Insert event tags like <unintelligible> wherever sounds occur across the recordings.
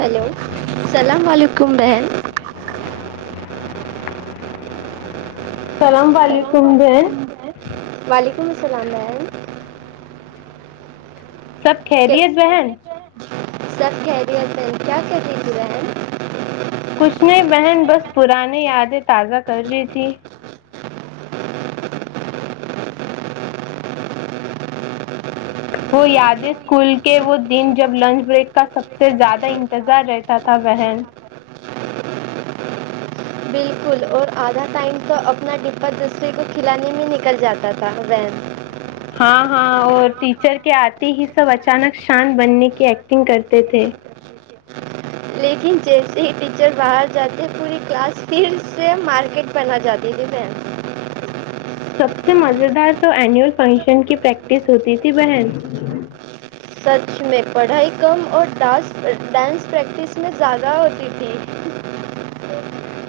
Hello السلام علیکم کمبہل <unintelligible> سلام علیک وعلیکم السلام بہن سب خیریت کیس بہن خیریت ہے سب کیریئر میںین کیا کرتیج ہیں کچھ نے بہن بس پرانی یادیں تازہ کر لی تھی وہ یادیں اسکول کے وہ دن جب لنچ بریک کا سب سے زیادہ انتظار رہتا تھا بن کل اور آدھا ٹائم تو اپنا ڈبہ دوسرے کو کھلانے میں نکل جاتا تھا وی ہاں ہاں اور ٹیچر کے آتے ہی سب اچانک شانت بننے کی ایکٹنگ کرتے تھے لیکن جیسے ہی ٹیچر باہر جاتے تھ پوری کلاس پھر سے مارکیٹ بن جاتی تھی میم سب سے مزیدار تو اینوئول فنکشن کی پریکٹس ہوتی تھی بہن سچ میں پڑھائی کم اورس ڈانس پریکٹس میں زیادہ ہوتی تھی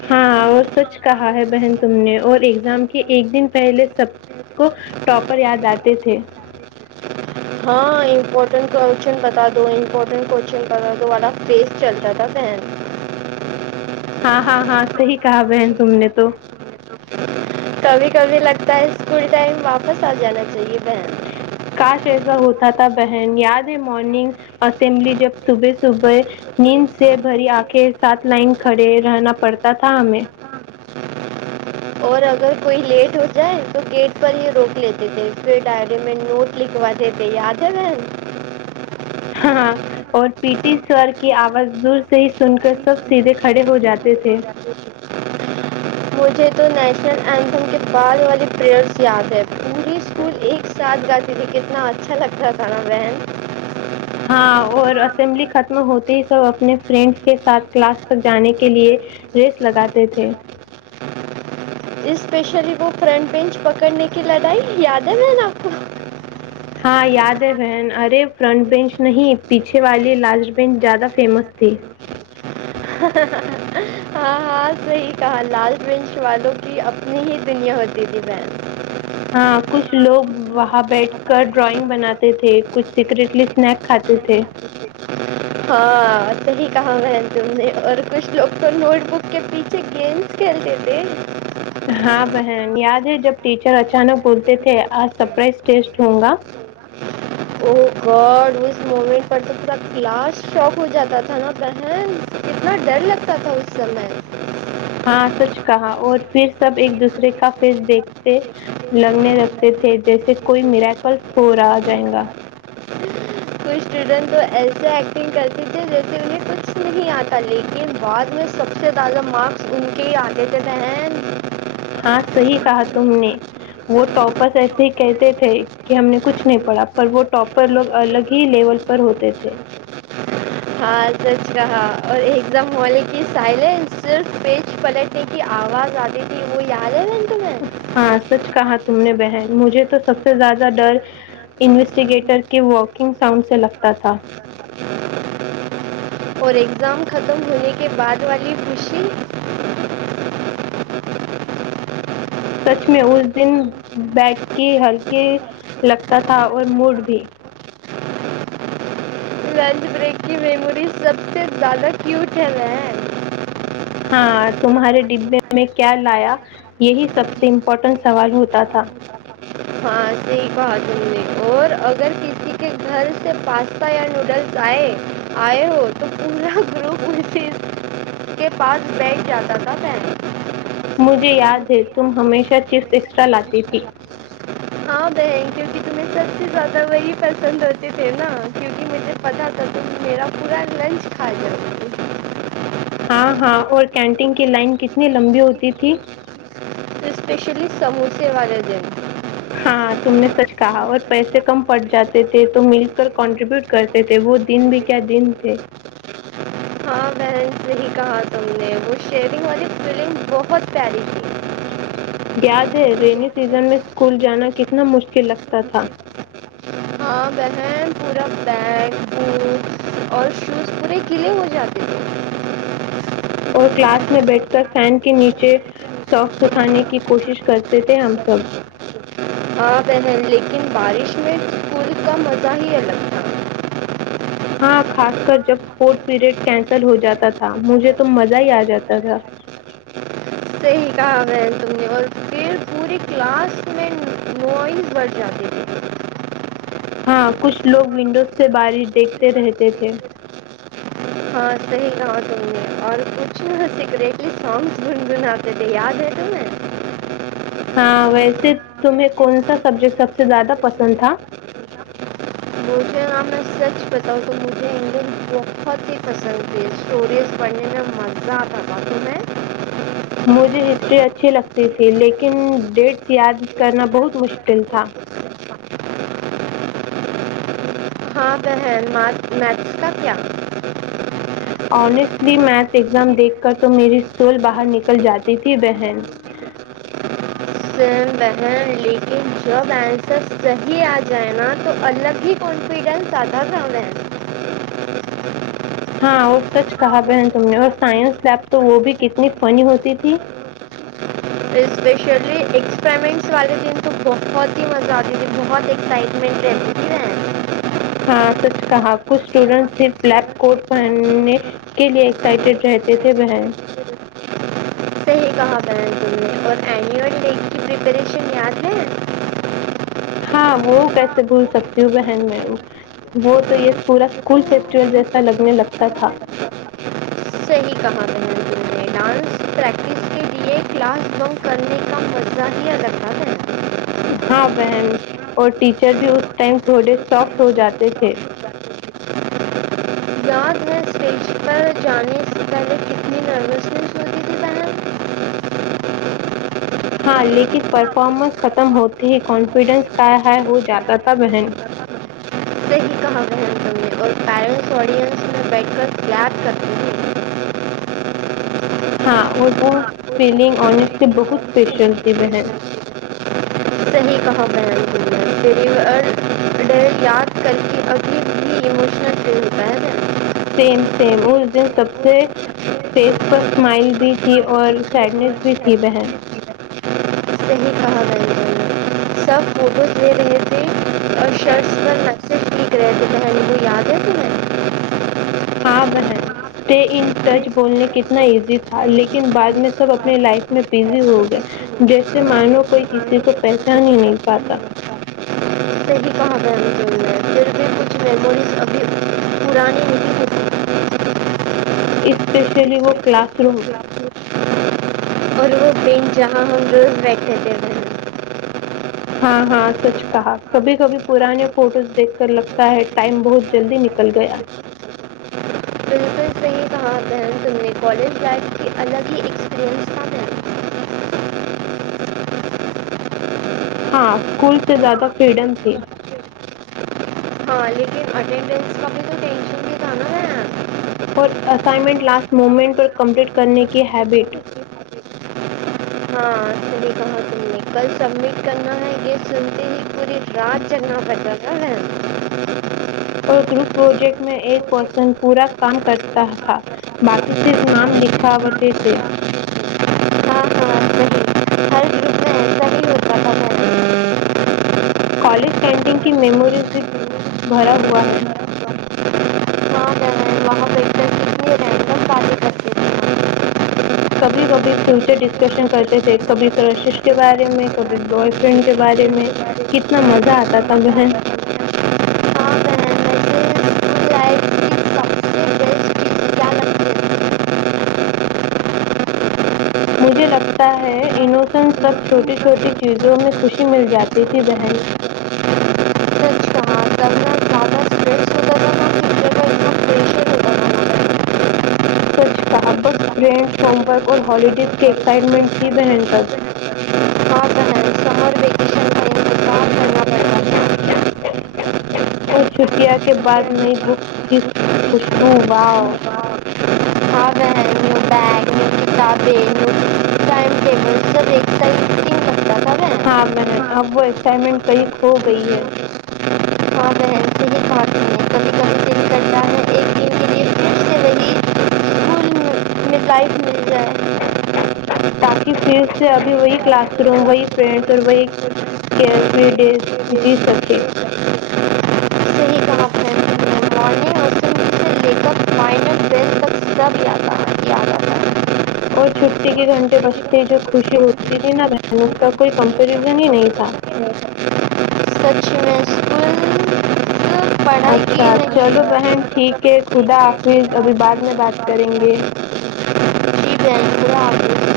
ہاں اور سچ کہا ہے بہن تم نے اور ایگزام کے ایک دن پہلے سب کو ٹاپر یاد آتے تھے ہاں امپورٹنٹ کوشچن بتا دو امپورٹنٹ کوشچن بتا دو والا فیس چلتا تھا پین ہاں ہاں ہاں صحیح کہا بہن تم نے تو کبھی کبھی لگتا ہے اسکل ٹائم واپس آ جانا چاہیے بہن کاش ایسا ہوتا تھا بہن یاد ہے مارننگ اسمبلی جب صبح صبح نیند سے بھری آنکھیں سات لائن کھڑے رہنا پڑتا تھا ہمیں اور اگر کوئی لیٹ ہو جائے تو گیٹ پر یہ روک لیتے تھے پھر ڈائری میں نوٹ لکھواے تھے یاد ہے میم ہاں اور پیٹی سر کی آواز دور سے ہی سن کر سب سیدھے کھڑے ہو جاتے تھے مجھے تو ن اینسن کے بعے والی پریئرس یاد ہے پوری اسکول ایک ساتھ جاتی مجھے کتنا اچھا لگتا تھاانا وہن ہاں اور اسمبلی ختم ہوتے ہی سب اپنے فرینڈس کے ساتھ کلاس تک جانے کے لیے ریس لگاتے تھے اسپیشلی وہ فرنٹ بینچ پکڑنے کی لڑائی یاد ہے میں نے آپ کو ہاں یاد ہے بہن ارے فرنٹ بینچ نہیں پیچھے والی لاٹ بینچ زیادہ فیمس تھی ہاں ہاں لال ڈرنش والوں کی اپنی ہی دنیا ہوتی تھی بہن ہاں کچھ لوگ وہاں بیٹھ کر ڈرائنگ بناتے تھے کچھ سیکریٹلی اسنیک کھاتے تھے ہاں صی کہا میں تم نے اور کچھ لوگ تو نوٹ بک کے پیچھے گیمس کھیلتے تھے ہاں بہن یاد جب ٹیچر اچانک بولتے تھے آج سرپرائز ٹیسٹ ہوں گا او گاڈ اس مومنٹ پر تو پورا کاسٹ شواک ہو جاتا تھا نا پہن کتنا ڈر لگتا تھا اس سمے ہاں سچ کہا اور پھر سب ایک دوسرے کا فیس دیکھتے لگنے لگتے تھے جیسے کوئی میریکلس ہو رہا جائے گا کچھ اسٹوڈنٹ تو ایسے ایکٹنگ کرتی تھے جیسے انہیں کچھ نہیں آتا لیکن بعد میں سب سے زیادہ مارکس ان کے ہی آتے تھ رہن ہاں صحیح کہا تم نے وہ ٹاپرس ایسے ہی کہتے تھے کہ ہم نے کچھ نہیں پڑھا پر وہ ٹاپر لوگ الگ ہی لیول پر ہوتے تھے ہاں سچ کہااں اور ایک دم ہوالے کی سائلینس صرف پیج پلٹنے کی آواز آتی تھی وہ یاد ہے تمہیں ہاں سچ کہا تم نے بہن مجھے تو سب سے زیادہ ڈر انویسٹیگیٹر کے واکنگ ساؤنڈ سے لگتا تھا اور ایگزام ختم ہونے کے بعد والی خوشی <unintelligible> سچ میں اس دن بگ کے ہلکے لگتا تھا اور مڑ بھی یہ سب سے زیادہ کیوٹ ہے ہے ہاں تمہارے ڈبے میں کیا لایا یہی سب سے امپورٹنٹ سوال ہوتا تھا نہیں کہا تم نے اور اگر کسی کے گھر سے پاستا یا نوڈلس آئے آئے ہو تو پورا گروپ اسی کے پاس بیٹھ جاتا تھا پین مجھے یاد تھے تم ہمیشہ چپس ایکسٹرا لاتی تھی ہاں بہن کیونکہ تمہیں سب سے زیادہ وہی پسند ہوتے تھے نا کیونکہ مجھے پتا تھا تو میرا پورا لنچ کھا جا ہاں ہاں اور کینٹین کی لائن کتنی لمبی ہوتی تھی تو اسپیشلی سموسے والے دن ہاں تم نے سچ کہا اور پیسے کم پٹ جاتے تھے تو مل کر کنٹریبیوٹ کرتے تھے وہ دن بھی کیا دن تھے ہی کہا تم نے وہ شیونگ والی فیلنگ بہت پیاری تھی یاد ہے کہ لگتا تھا ہاں بہن پورا بیگ بوکس اور شوز پورے گلے ہو جاتے ہےھی اور کلاس میں بیٹھ کر فین کے نیچے سوخ سکھانے کی کوشش کرتے تھے ہم سب ہ پہن لیکن بارش میں اسکول کا مزہ ہی الگ تھا ہاں خاص کر جب اسپورٹ پیریڈ کینسل ہو جاتا تھا مجھے تو مزہ ہی آ جاتا تھا سہی کہا بہن تم نے اور پھر پوری کلاس میں نوائز بڑھ جاتی تھی ہاں کچھ لوگ ونڈوز سے بارش دیکھتے رہتے تھے ہاں صحیح کہا تم نے اور کچھ نہ سکریٹری سانگس گنگناتے تھے یاد ہے تمیں ہاں ویسے تمہیں کون سا سبجیکٹ سب سے زیادہ پسند تھا مجھے ہاں میں سچ بتاؤں تو مجھے انگلش بہت ہی پسند تھی اسٹوریز پڑھنے میں مزہ آتا تھااک میں مجھے ہسٹری اچھی لگتی تھی لیکن ڈیٹس یاد کرنا بہت مشکل تھا ہاں بہن میتھس کا کیا آنیسٹلی میتھ ایگزام دیکھ کر تو میری اسل باہر نکل جاتی تھی بہن سیم بہین لیکن جب آنسر صحیح آ جائے نا تو الگ ہی کانفیڈنس آتا تھا ہمہے ہاں اور سچ کہا بہن تم نے اور سائنس لیب تو وہ بھی کتنی فنی ہوتی تھی اسپیشلی ایکسپریمنٹس والے دن تو بہت ہی مزہ آتی تھی بہت ایکسائٹمنٹ رہتی تھی وہ ہاں سچ کہا کچھ اسٹوڈنٹس سرف بلیک کوٹ پہن نے کے لیے ایکسائٹیڈ رہتے تے تھے بہن کیا اور اینیول ڈے کی پریپریشن یاد ہے ہاں وہ کیسے بھول سکتی ہوں بہن میں وہ تو یہ پورا اسکول فیسٹیول جیسا لگنے لگتا تھا صحیح کہا بہن تم نے ڈانس پریکٹس کے لیے کلاس بنک کرنے کا مزہ ہی الگ تھا ہے ہاں بہن اور ٹیچر بھی اس ٹائم تھوڑے سافٹ ہو جاتے تھے پیج پر جانے سے پہلے کتنی نروسنس ہوتی تھی بہن ہاں لیکن پرفارمنس ختم ہوتے ہی کانفیڈنس کا ہ ہو جاتا تھا بہن صحیح کہا بہن تم نے اور پیرنٹس آڈینس میں بیٹھ کر پیار کرتی ہیں ہاں اور وہ فیلگ انیسٹلی بہت اسپیشل تھی بہن صحیح کہا بہن تم نے فیئر ڈیل یاد کر کے ابھی بھی اموشنل فیل پہ گ سیم سیم اس دن سب سے فیس پر اسمائل بھی تھی اور سیڈنیس بھی تھی بہن صحیح کہا میری بہن سب فوٹوز لے رہے تھے اور شرٹس پر میسج لکھ رہے تھے بہن وہ یاد ہے تمہیں ہاں بہن اسٹے ان ٹچ بولنے کتنا ایزی تھا لیکن بعد میں سب اپنی لائف میں بزی ہو گئے جیسے مانو کوئی کسی کو پہچان ہی نہیں پاتا صحیح کہا بہن تم نے پھر بھی کچھ میموریز ابھی پرانی نہیں ہوتی اسپیشلی وہ کلاس روم بیٹھےتے ہیں ہاں ہاں سچ کہا کبھی کبھی پرانے فوٹوز دیکھ کر لگتا ہے ٹائم بہت جلدی نکل گیا بالکل صحیح کہا بہن تم نے کالج لائف کی الگ ہی ایکسپیرئنس تھا بہن ہاں اسکول سے زیادہ فریڈم تھی ہاں لیکن اٹینڈنس کا بھی تو ٹینشن بھی تھا نا بہن اور اسائنمنٹ لاسٹ موومنٹ پر کمپلیٹ کرنے کی ہیبٹ ہاں صحیح کہا تم کل سبمٹ کرنا ہے گ <inaudible> اور گروپ پروجیکٹ میں ایک پرسن پورا کام کرتا تھا باقی صرف نام لکھا ہوتے تھے ہاں ہاں صحیح ہر گروپ میں ایسا ہی ہوتا تھا بہن کالج کینٹین کی میموریز بھی بھرا ہوا ہے ہاں بہن وہاں بیٹھ کر کتنی رینڈم باتیں کرتے تھے ہم۔ کبھی کبھی فیوچر ڈسکشن کرتے تھے کبھی کرشش کے بارے میں کبھی بوائے فرینڈ کے بارے میں کتنا مزہ آتا تھا بہن ہاں بہن مجھے اسکول لائف کی سب سے بیسٹ چیز کیا لگتی مجھے لگتا ہے انوسنٹ تب چھوٹی چھوٹی چیزوں میں خوشی مل جاتی تھی بہن ہے سچ کہاں تب نہ زیادہ اسٹریس ہوتا تھا نہ فیوچر کا اتنا پریشر ہوتا تھا نا بہن سچ کہا بس فرینڈز ہوم ورک اور ہالیڈیز کی ایکسائٹمنٹ تھی بہن تک ہاں بہن سمر ویکیشن کا انتظار کرنا پڑتا <unintelligible> تھا اور چھٹیا کے بعد نئی بکس کی خوشبو واؤ ہاں بہن نیو بیگ نیو کتابیں نیو ٹائم ٹیبل سب ایک ساتھ ہی فٹنگ لگتا تھا بہن ہاں بہن اب وہ ایکسائٹمنٹ کئی کھ گئی ہے ماں بہن سے ہی پڑھاتی ہیں کبھی کبھی دل کرتا ہے ایک دن کے <unintelligible> لیے پھر سے وہی اسکول میں لائف مل جائے تاکہ پھر سے ابھی وہی کلاس روم وہی فرینڈس اور وہی کیئر فری ڈیٹس جی سکے صحیح کہا فرینڈ نے مارننگ اسمبلی سے لے کر فائنل بیل تک سب یاد آ یاد آتا ہے اور چھٹی کے گھنٹے بجتے جو خوشی ہوتی تھی نا بہن اس کا کوئی کمپریزن ہی نہیں تھا سچ میں اسکول صرف پڑھائی کی اچھا نہیں چلو جی بہن ٹھیک ہے خدا حافظ ابھی بعد میں بات کریں گے بہن خدا حافظ